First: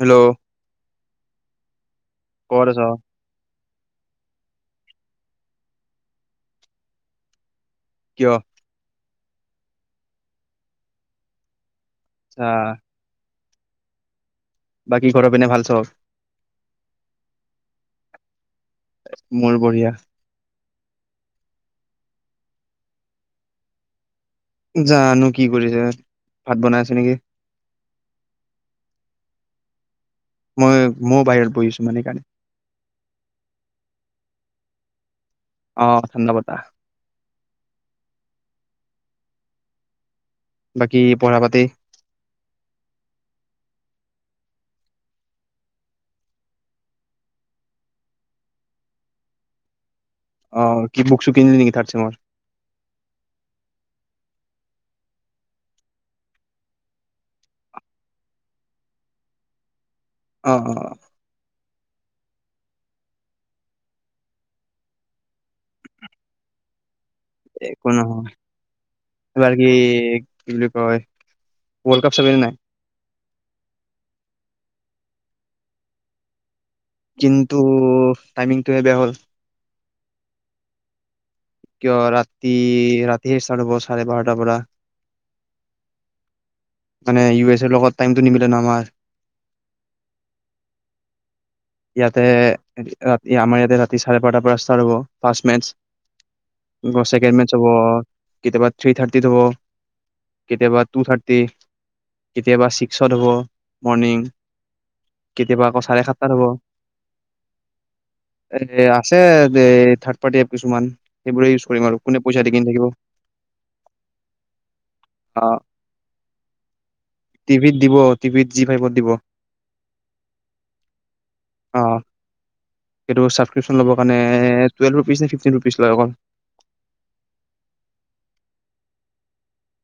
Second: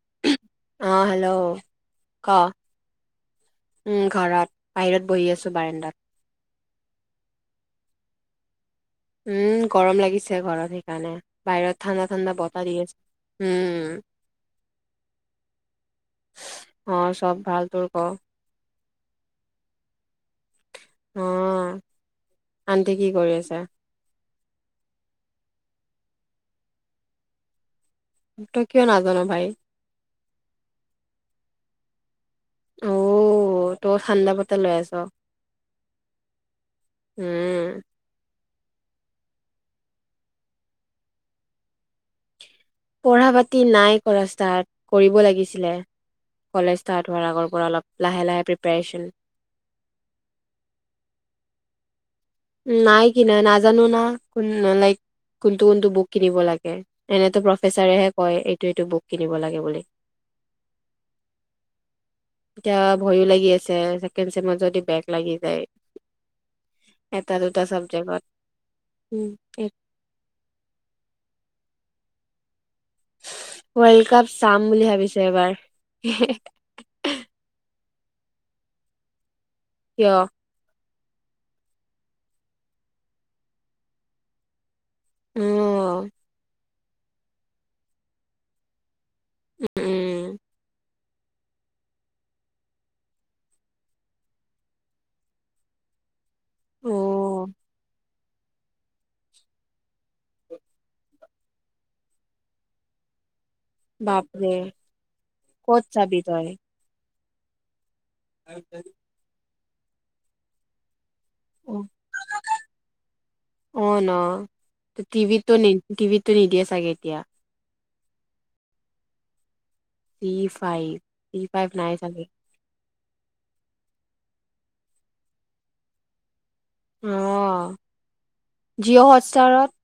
Hello অ hello ক ক'ত আছ উম ঘৰত। বাহিৰত বহি আছো বাৰাণ্ডাত। কিয়? উম গৰম লাগিছে ঘৰত সেইকাৰণে বাহিৰত? ঠাণ্ডা ঠাণ্ডা আচ্ছা বতাহ দি আছে? উম বাকী ঘৰৰ পিনে ভাল চব অ চব ভাল তোৰ ক। মোৰ বঢ়িয়া? অ আনটি কি কৰি আছা? জানো কি কৰিছে ভাত বনাই আছে নেকি? ত কিয় নাজান ভাই। মই মো বাহিৰত বহিছো মানে সেইকাৰণে? অ তই ঠাণ্ডা বতাহ লৈ আছ। আহ ঠাণ্ডা বতাহ? উম বাকী পঢ়া পাতি। পঢ়া পাতি নাই কৰা ষ্টাৰ্ট কৰিব লাগিছিলে কলেজ ষ্টাৰ্ট হোৱাৰ আগৰ পৰা অলপ লাহে লাহে প্ৰিপাৰেচন? অ কি বুকচুক কিনিলি নেকি থাৰ্ড চেমৰ। নাই কিনা নাজানো না ক লাইক কোনটো কোনটো বুক কিনিব লাগে এনেতে প্ৰফেচাৰেহে কয় এইটো এইটো বুক কিনিব লাগে বুলি। অ অ এতিয়া ভয়ো লাগি আছে ছেকেণ্ড চেমত যদি বেগ লাগি যায়। এটা দুটা একো চাবজেক্টত নহয় উম, এবাৰ কি কি বুলি কয় ৱল্ড কাপ। জাবিনে নাই। ৱৰ্ল্ড কাপ চাম বুলি ভাবিছে এবাৰ। কিন্তু টাইমিংটোহে বেয়া হ'ল। কিয়। কিয় ৰাতি ৰাতি চাৰে বাৰতাৰ পৰা। উম মানে ইউ এছ এৰ লগত টাইমটো নিমিলে ন আমাৰ। উম ইয়াতে ৰাতি আমাৰ ইয়াতে ৰাতি চাৰে বাৰটাৰ পৰা ষ্টাৰ্ট হব ফাৰ্ষ্ট মেচ। অ গ চেকেণ্ড মেচ হাব অ। কেতিয়াবা থ্ৰী থাৰ্টিত হ'ব কেতিয়াবা টু থাৰ্টি কেতিয়াবা ছিক্সত হ'ব। মৰ্ণিং বাপৰে কেতিয়াবা ক'ত আকৌ চাৰে চাবি সাতটাত তই হ'ব। এ আছে। যে থাৰ্ড পাৰ্টি কিছুমান? সেইবোৰে ইউজ অ কৰিম আৰু কোনে পইচা দি কিনি থাকিব অ ন টিভিতো আহ নি টিভিতটো নিদিয়ে চাগে। সতিয়া। টিভিত দিব টিভিত জি ফাইভত দিব। চি ফাইভ চি ফাইভ অ নাই চাগে সটো ছাব্ক্ৰিপচন ল'বৰ কাৰণে? টুৱেলভ ৰুপিজেফটিন ৰুপিজ লয় অকল? অ জিঅ' হটষ্টাৰত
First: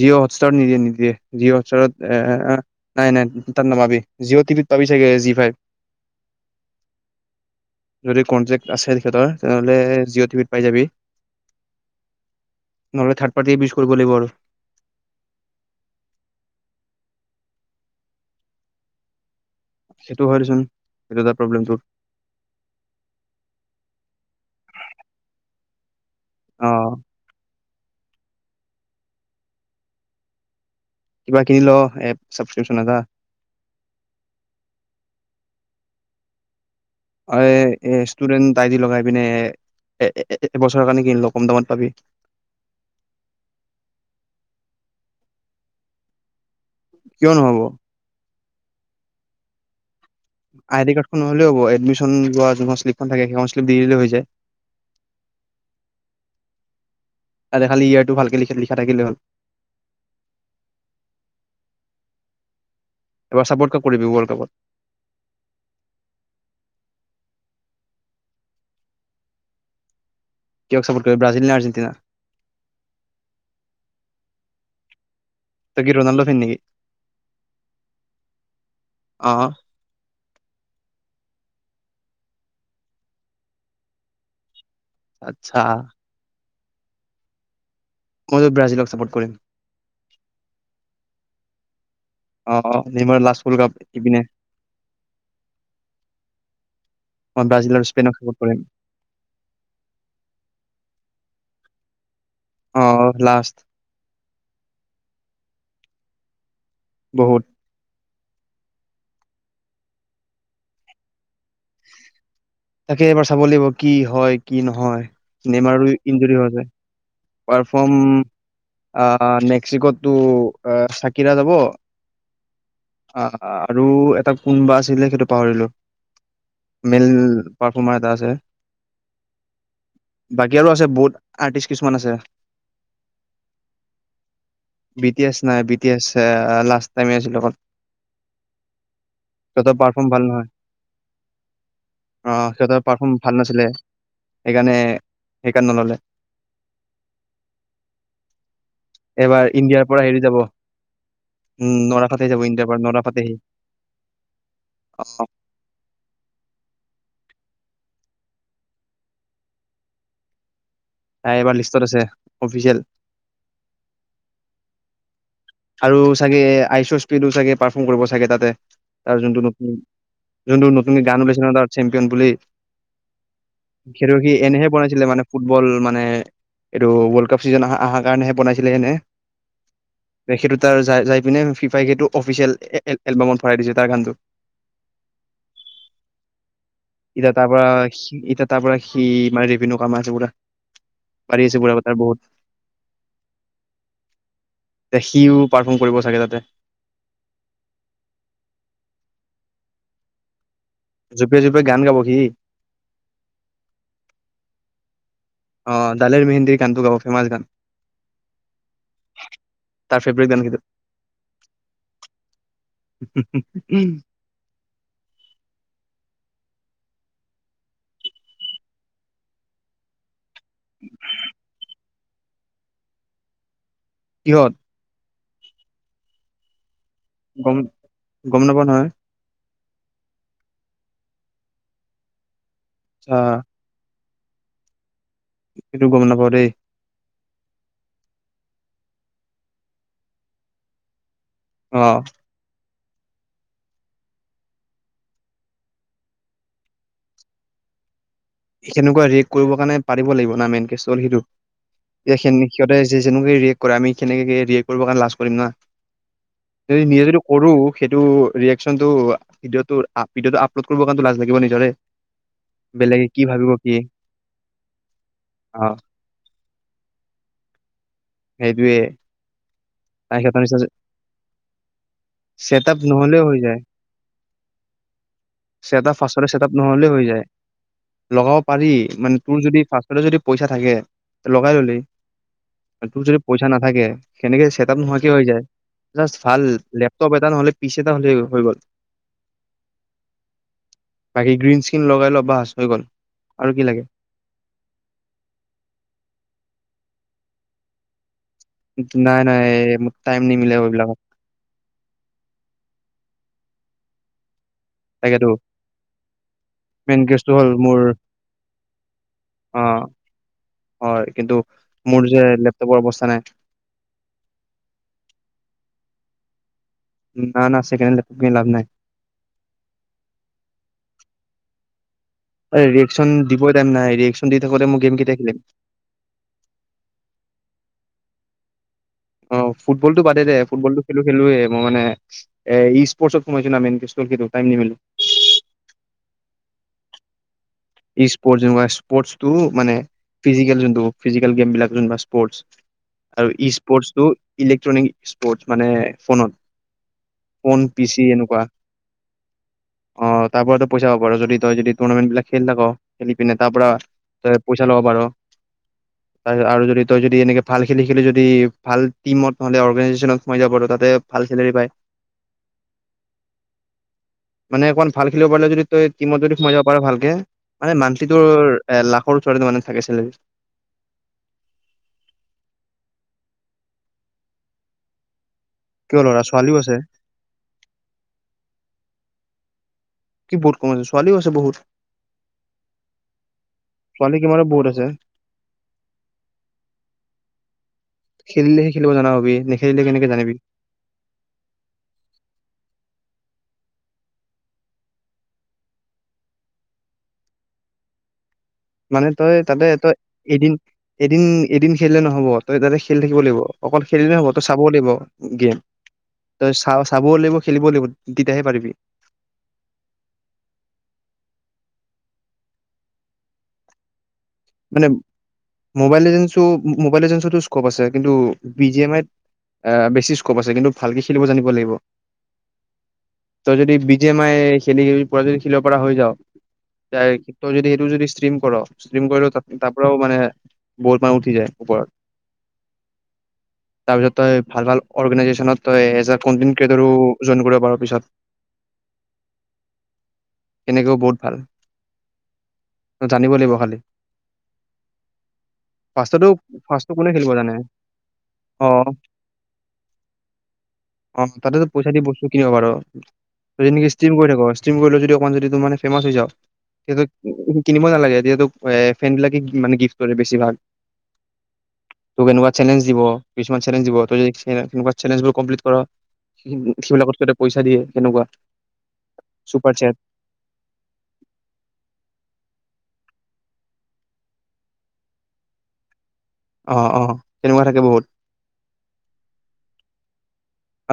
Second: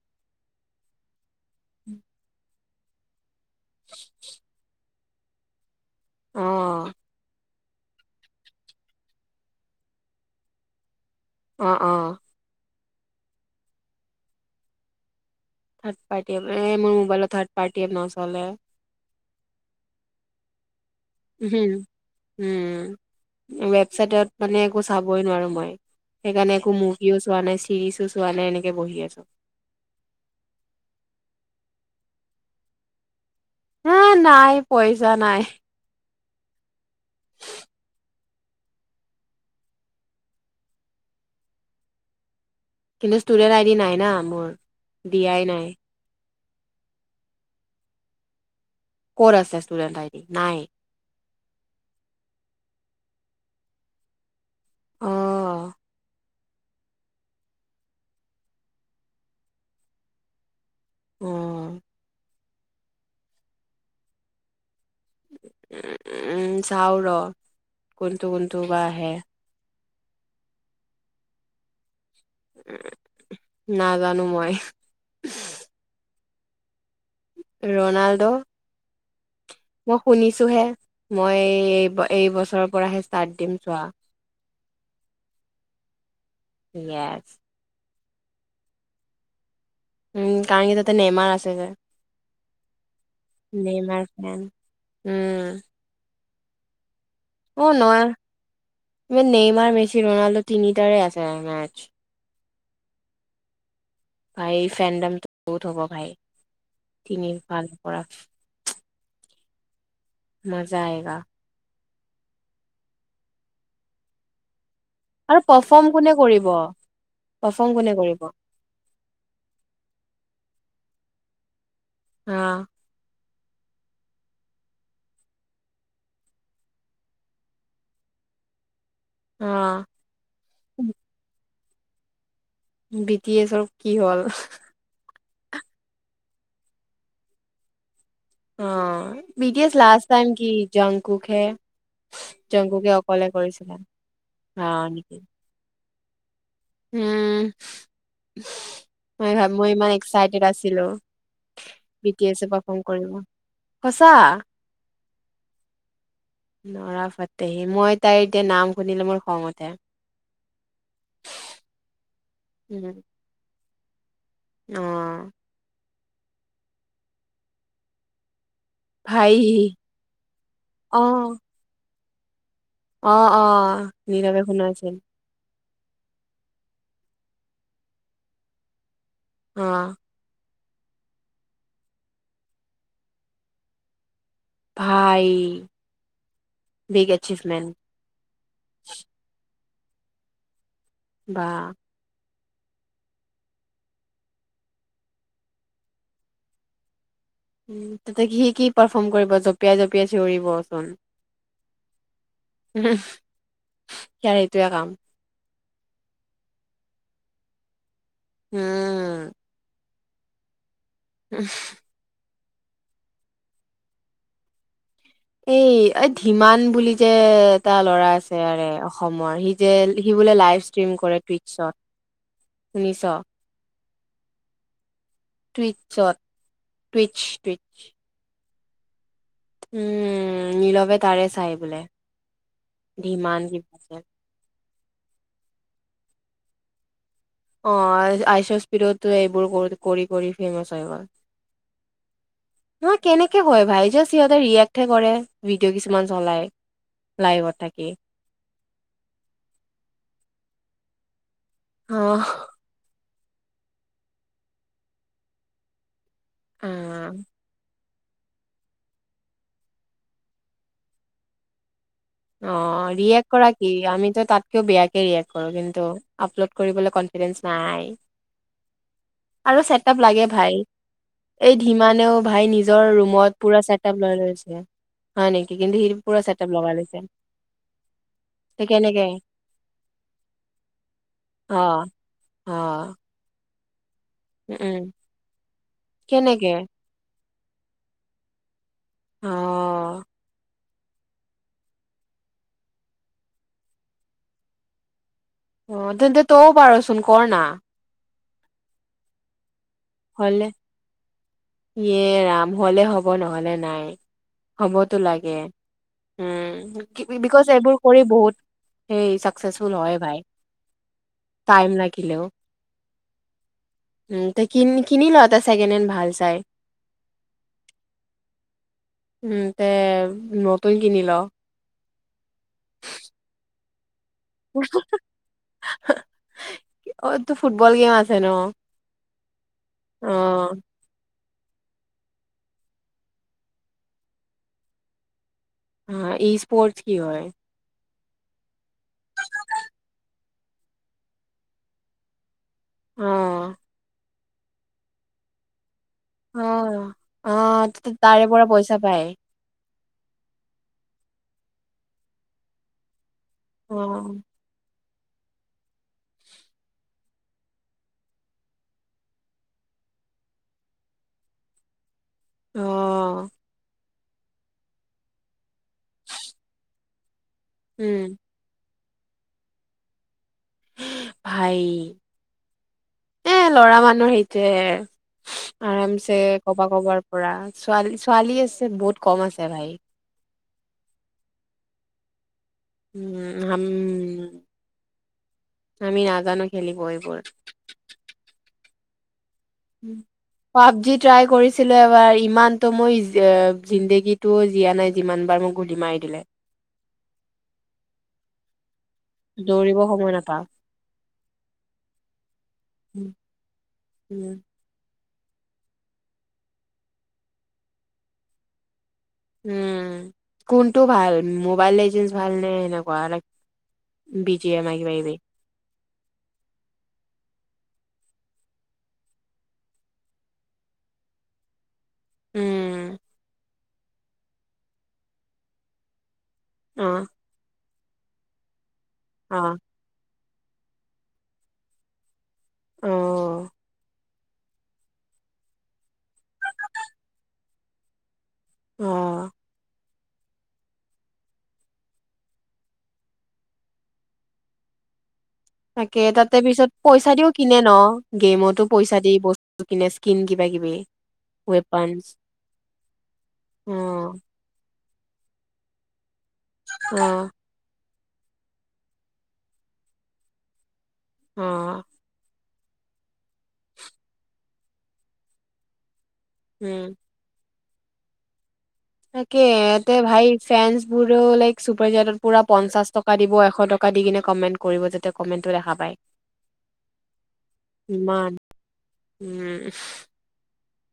জিঅ' হটষ্টাৰত নিদিয়ে নিদিয়ে জিঅটত নাই নাই তাত নবাবি জি' অ টিভিত পাবি জি ফাইভ অহ যদি কনটেক্ট আছে তেখেতৰ তেনেহ'লে জিঅ' টিভিত পাই যাবি। অ অ নহ'লে থাৰ্ড পাটি বিষ কৰিব লাগ আৰু থাৰড পাৰ্টি আ এ মোৰ মোবাইল থাৰড পাৰ্টি আ নচলে সেইটো হয়চোন উম উম চটত মানে একো চাবই নোৱাৰো মই সেইকাৰণে অ একো মুৰ্গীও চোৱা নাছিল ৰিলছো চোৱা নাই এনেকে বহি আছো। কিবা কিনি ল এ ছাব্ক্ৰিপ্যন পৰা। হা নাই পইচা নাই। অ এ ষ্টুডেন্ট আইদি লগাই পিনে এ এবছৰ কাৰণে কিন লো কম দামত পাবি। কিন্তুু ষ্টুডেন্ট আইডি নাই না মোৰ দ আই নাই কিয় নহব? ক'ৰত আছেষ্টুডণ্ট‌ আইডি? নাই আই দি কাৰ্ড খন নহলেও হ'ব এডমিশন লোৱা যোনখন শ্লিপখন থাকে সেইখন শ্লিপ দি দিলেই হৈ যায়। অহ। তাতে খালী ইয়াৰটো ভালকে লিখে লিখা থাকিলে হ'ল। উম। এবাৰ ছাপোৰ্ট ক কৰিবি ৱৰ্ল্ড কাপত চাউৰ কোনটো কোনটো বা আহে, কিয়ক চাপৰ্ট কৰিব ব্ৰাজিল নে আৰ্জেটিনা? নাজানো মই, তগি ৰ নল ফিন্নক [unintelligible] ৰণাল্ডো। অহ মই শুনিছো হে মই এই এইবছৰৰ পৰাহে ষ্টাৰ্ট দিম চোৱা। আচ্ছা? ইয়াৰ মইত ব্ৰাজিলক ছাপোৰ্ট কৰিম। উম কাৰণ কি তাতে নেমাৰ আছে যে। অহ অ নিম লাষ্ট ফুল কাপ এই নেমাৰ পিনো- ফেন উম অ ন ইমান চাপৰ্ট কৰিম নেইমাৰ মেচি ৰোনাল্ডো তিনিটাৰে আছে মেৰ্চ অ লাষ্ট ভাই ফেণ্ডামটো বহুত হব ভাই বহুত ভাল কৰা মজা আয়গা। তাকে এবাৰ চাব লাগিব, কি হয় কি নহয়। আৰু নেমাৰো পাৰফৰ্ম কোনে ইঞ্জুৰি হৈ কৰিব? আছে কোনে পাৰফৰ্ম কৰিব মেক্সিকোটো। অ চাকিৰা যাব। আহ। অ আৰু এটা কোনোবা আছিলে সেইটো পাহৰিলো। মেল পাৰফমাৰ এটা আছে। অ বাকী আৰু আছে বহুত আৰ্টিষ্ট। কিমান আছে। বিট এ চব কি হ'ল। বি টি এছ নাই B T S last time আছিল অ। অ বিটছ লাষ্ট ভাল টাইম নহয় কি জংকুকে অ সিহঁতৰ জংকুকে পাৰফৰ্ম অকলে ভাল নাছিলে কৰিছিলে অ সেইকাৰণে নেকি [unintelligible] সেইকাৰণে নললে উম। এইবাৰ মই ইণ্ডিয়াৰ ইমান পৰা হেৰি যাব এক্সাইটেড আছিলো উম নৰা বি টি ফাতে এ যাব ইণ্ডিয়াৰ পৰা পাৰফৰ্ম নৰা কৰিব ফাতেহি সচা। নৰা ফাটেহী মই তাইৰ এতিয়া নাম শুনিলেই মোৰ খঙ উঠি । তাই এবাৰ লিষ্টত আছে। অফিচিয়েল। অঁ। আৰু চাগে আইচৰ স্পীডো চাগে পাৰ্ফৰ্ম কৰিব চাগে তাতে। তাৰ ভাই যোনটো নতুন যোনটো অ নতুন গান বেছে তাৰ। ন বুলি [unintelligible] অ অ, সেইটো সি নীৰৱ এ ফোন এনেহে মাৰিছিল। বনাইছিলে মানে ফুটবল মানে এইটো ৱৰ্ল্ড কাপ চিজন আ আহাৰ কাৰণেহে বনাইছিলে এনে। অঁ। সেইটো তাৰ য যাই পিনে ফিফাইেটো অফিচিয়েল এ এলবামত ভৰাই দিছে তাৰ গানটো। ভাই বিগ এতিয়া তাৰ পৰা এচিভমেন্ট সি এতিয়া তাৰ পৰা সি মাৰে ৰিবনু। কম আছে পুৰা। বা পাৰীয়েছে বুৰা বত বহুত [unintelligible] সিও পাৰফৰ্ম কৰিব চাগে তাতে। উম, তাতে স কি পাৰফৰ্ম কৰিব জঁপিয়াই জঁপিয়াই চিঞৰিব। জপিয়াই জপিয়াই গান গাব সি। টোৱে কাম। অ দালিৰ মেহেন্দীৰ গানটো গাব ফেমাচ গান। উম। তাৰ ফেব্ৰেট গান কেইটা। উম [unintelligible] উম [unintelligible] এই এই ধিমান বুলি যে, এটা ল'ৰা আছে আৰে অসমৰ সি যে। বোলে লাইভ ষ্ট্ৰীম কৰে টুইটছত। শুনিছ? কিহত? টুইটচত। টুইচ গম টুইচ । গম নাপা নহয় । উম নীলবে তাৰে চাই বোলে আচ্ছা। ধিমান সেইটো গম নাপাওঁ দেই। অ আইচ আইচ স্পীডত এইবোৰ কৰি কৰি ফেমাচ হয় গল। অ নহয় কেনেকে হয় ভাই যাষ্ট সিহঁতে ৰিয়েক্ট হে কৰে ভিডিঅ' কিছুমান চলাই লাইভত থাকি । সেনেকুৱা ৰিয়েক্ট কৰিবৰ কাৰণে পাৰিব লাগিব না মেইন কেছ টো হল সেইটো। অ এইখিনি তে হৈছে [unintelligible] যেনেকে ৰিয়েক্ট কৰে আমি সেনেকে ৰিয়েক্ট কৰিব কাৰণে লাজ কৰিম না । যদি নিজে যদি কৰো সেইটো ৰিয়েক্টচনটো ভিডিঅ' ভিডিঅটো আপলোড কৰিবৰ কাৰণে লাজ লাগিব ন নিজৰে । অ ৰিয়েক্ট কৰা কি আমিতো তাতকেও বেয়াকৈ ৰিয়েক্ট কৰো অ কিন্তু আপলোড কৰিবলৈ কনফিডেনচ নাই। সেইটোয়ে আৰু চেটআপ তাই লাগে সিহঁতৰ ভাই, নিচিনা এই ধিমানেও ভাই ছেটআপ নিজৰ নহ'লেও ৰুমত হৈ যায় পুৰা চেটআপ লই লৈছে হয় নেকি কিন্তু সি ছেটআপ পুৰা ফাৰ্ষ্টতে ছেটআপ চেটআপ লগাই নহ'লেও লৈছে হৈ । যায় লগাব পাৰি মানে তোৰ যদি ফাৰ্ষ্টটে যদি পইচা থাকে অ লগাই ললি অ তোৰ যদি পইচা পইচা নাথাকে উম উম ছেটতাব নোহাৱাকে হৈ যায়, যাষ্ট ভাল কেনেকে লেপটপ এটা এটা নহ'লে পিছ এটা হলে' হৈ গ'ল । অ বাকী গ্ৰীণ স্কিন লগাই লবা বাচ হৈ গ'ল আৰু কি লাগে? অ তেন্তে তৌ পাৰচোন কৰ না। নাই নাই। মোৰ টাইম হলে নিমিলে এইবিলাকত ইএ ৰাম হলে হ'ব ব নহ'লে নাই। হ'বতো তাকেতো লাগে উ, মেইন কেচটো বি-বিকচ হ'ল এইবোৰ মোৰ কৰি বহুত সেই অ চাকচেচফুল হয় ভাই, হয় কিন্তু টাইম মোৰ যে লাগিলেও লেপটপৰ অৱস্থা নাই কিনি ল এটা ছেকেণ্ড হেণ্ড ভাল চায়। না না ছেকেণ্ড হেণ্ড লেপটপ কিনি লাভ নাই উম তে নতুন কিনি ল। [unintelligible] খুন্দি থাকোঁতে মই গেম কেতিয়া খেলিম? অ তো ফুটবল গেম আছে নঃ। অ ফুটবলটো বাদে দে ফুটবলটো খেলো খেলোয়ে মই মানে, এই-স্প'ৰ্টত সোমাইছো না মেইন কেচটো হ'ল টাইম নিমিলে অ ই স্পৰ্ট কি হয়? ইস্পৰ্ট যেনেকুৱা ইস্পৰ্টো মানে, ফিজিকেলি যোনটো ফিজিকেল গেমবিলাক যোনবিলাক স্পৰ্ট অ আৰু ইস্পৰ্টছটো ইলেকট্ৰনিক স্পৰ্ট মানে ফোনত অ ফোন পি আহ, চি তাৰে এনেকুৱা পৰা পইচা পায়? অ, তাৰ পৰাতো পইচা হব, আৰু যদি তই যদি টুৰ্ণামেণ্ট বিলাক খেলি থাক। খেলি পিনে তাৰ পৰা অ তই পইচা ল'ব পাৰ। তাৰপিছত আৰু যদি তই যদি এনেকে ভাল খেলি-খেলি যদি ভাল টিমত নহলে অৰ্গেনাইজেচনত সোমাই যাব পাৰ, তাতে ভাল চেলেৰী পায়। অহ মানে, অকমান ভাল খেলিব পাৰিলে যদি তই টিমত যদি সোমাই যাব পাৰ ভালকে মানে মান্থলি উম তোৰ এ লাখৰ ওচৰতে মানে থাকে চেলেৰী। ভাই, এ ল'ৰা মানুহ সেইটোৱে। কিয় ল'ৰা আৰামছে ছোৱালীও কবা আছে কবাৰ পৰা ছোৱালী-ছোৱালী আছে বহুত কম আছে ভাই কি বহুত কমা আছে, ছোৱালীও আছে বহুত। উম হম, ছোৱালী কিমানো বহুত আছে আমি নাজানো খেলিব এইবোৰ। খেলিলেহে খেলিব জনা হবি নেখেলিলে কেনেকে জানিবি পাবজি ট্ৰাই কৰিছিলো, এবাৰ ইমানটো মই জিন্দেগীটো জিয়া নাই, যিমান বাৰ মোক গুলি মাৰি দিলে। মানে, তই তাতে দৌৰিব তই সময় নাপাওঁ এদিন-এদিন-এদিন খেলিলে নহব, তই তাতে খেল থাকিব লাগিব অকল খেলিলে নহ'ব উম তই চাব লাগিব। গেম, তই চা-চাবও লাগিব, খেলিবও লাগিব তেতিয়াহে পাৰিবি। উম, কোনটো ভাল মোবাইল লেজেণ্ডছ ভাল নে সেনেকুৱা বি জি এম আই মানে, কিবা কিবি মোবাইল লেজেণ্ডছো মোবাইল লেজেণ্ডছতো স্কোপ আছে। কিন্তু বি জি এম আইত বেছি স্কোপ আছে, কিন্তু ভালকে খেলিব জানিব লাগিব উম। তই যদি বি জি এম আই খেলি পোৰা যদি খেলিব পৰা হৈ যাও অ তাইক তই যদি তু যদি ষ্টীম কৰ ষ্টীম অ তা পৰাও মানে বহুত মানুহ উঠি যায় ওপৰত। অহ তাৰপিছত তই ভাল -ভাল অৰ্গেনাইজেচনত তই এজ এ কন্টেন্ট কিয়েতাৰো জইন কৰিব পাৰ পিছত অ, তেনেকও বহুত ভাল, জানিব লাগিব খালি। তাকে ফাৰ্ষ্টতো তাতে পিছত ফাৰ্ষ্টটো কোনে পইচা দিও খেলিব জানে কিনে ন গেমতো অ পইচা দি বস্তু কিনে স্কিন কিবা কিবি অ তাতেতো পইচা দি ৱেপনচ বস্তু কিনিব পাৰ যদি অ, নেকি ষ্ট্ৰীম কৰি থাক কৰিলে যদি অকণমান যদি ত মানে ফেমাছ হৈ যাও, ইটো অ', কিনিব নালাগে, এ দটোো এ [unintelligible] ফ্ৰেন্ড বিলাকে মানে গিফ্ট কৰে বেছিভাগ, অঁ কোনোবা ছেলেনজ দিব কিছুমান ছেলেনজ দিব তই যদি চে্ এনেকুৱা ছেলেনজ বোৰ কমপ্লিট কৰ' উম, সেইবিলাকতক' পইচা দিয়ে সেনেকুৱা। তাকে চুপাৰ চেট এ ভাই ফেনছ বোৰো লাইক চুপাৰ জেটত পুৰা পঞ্চাশ, টকা দিব এশ টকা দি কিনে কমেণ্ট কৰিব যাতে কমেণ্টটো দেখা পায়। অঁ অঁ তেনেকুৱা থাকে বহুত। ইমান উম,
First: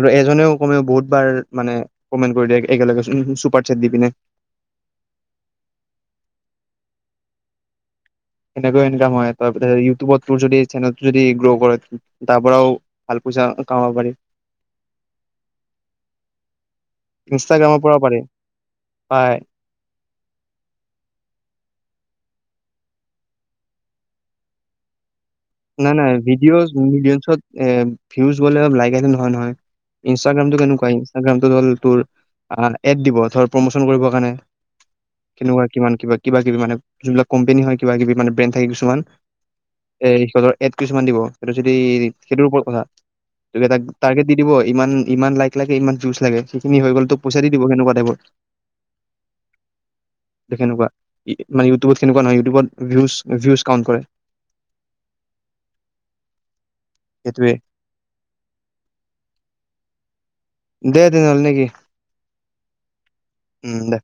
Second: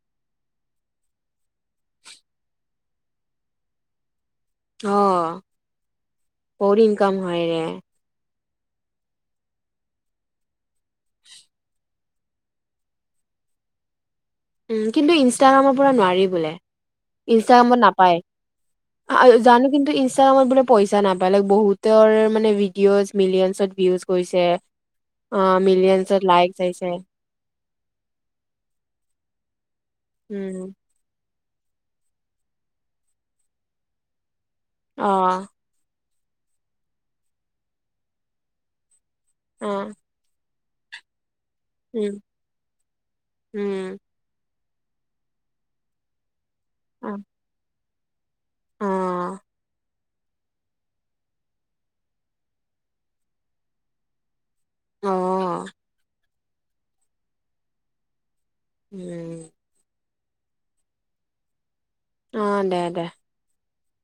আৰু এজনেও কমেও বহুত বাৰ মানে কমেণ্ট কৰি দিয়ে একেলগে চুপাৰ চেট দি পিনে। অ বহুত ইনকাম হয়ৰে, সেনেকেও ইনকাম হয় তাৰপিছত ইউটিউবত তোৰ যদি। যদি গ্ৰ' কৰে। তাৰ পৰাও ভাল পইচা কামাব পাৰি। উম কিন্তু ইনষ্টাগ্ৰামৰ পৰা নোৱাৰি বোলে ইনষ্টাগ্ৰামত ইনষ্টাগ্ৰামৰ পৰা নাপায় পাৰি পায় জানো, কিন্তু ইনষ্টাগ্ৰামত বোলে পইচা নাপাই বেলেগ বহুত। মানে ভিডিঅ'জ মিলিয়নছত ভিউজ গৈছে। অ', না না মিলিয়নছত লাইক ভিডিঅ'ছ আহিছে ৰীলছত। এ ভিউজ গ'লে অলপ লাইক আহিলে নহয় নহয়, ইনষ্টটাগ্ৰামটো উম, কেনেকুৱা ইনষ্টটাগ্ৰাম, এড দিব ধৰ প্ৰমোচন কৰিব কাৰণে। অ', কেনেকুৱা কিমান কিবা। কিবা কিবি মানে যোনবিলাক কম্পেনী হয় কিবা কিবি মানে ব্ৰেণ্ড থাকে কিছুমান। অঁ। ধৰ এড কিছুমান দিব। সেইটো যদি সেইটোৰ ওপৰত কথা, সেইটো এটা উম, টাৰ্গেট দি দিবই, ইমান ইমান লাইক লাগে ইমান যুঁজ লাগে। কি হৈ গল টো অ', পইচা দি দিব হেনেকোৱা। ব [unintelligible] অ', এনেকুৱা মানে ইউটিউবত তেনেকুৱা নহয় ইউটিউবত ভি ভিউজ কাউণ্ট কৰে। অঁ [unintelligible] উম। দে দে হ'ল নেকি। অঁ দে দে। উম দে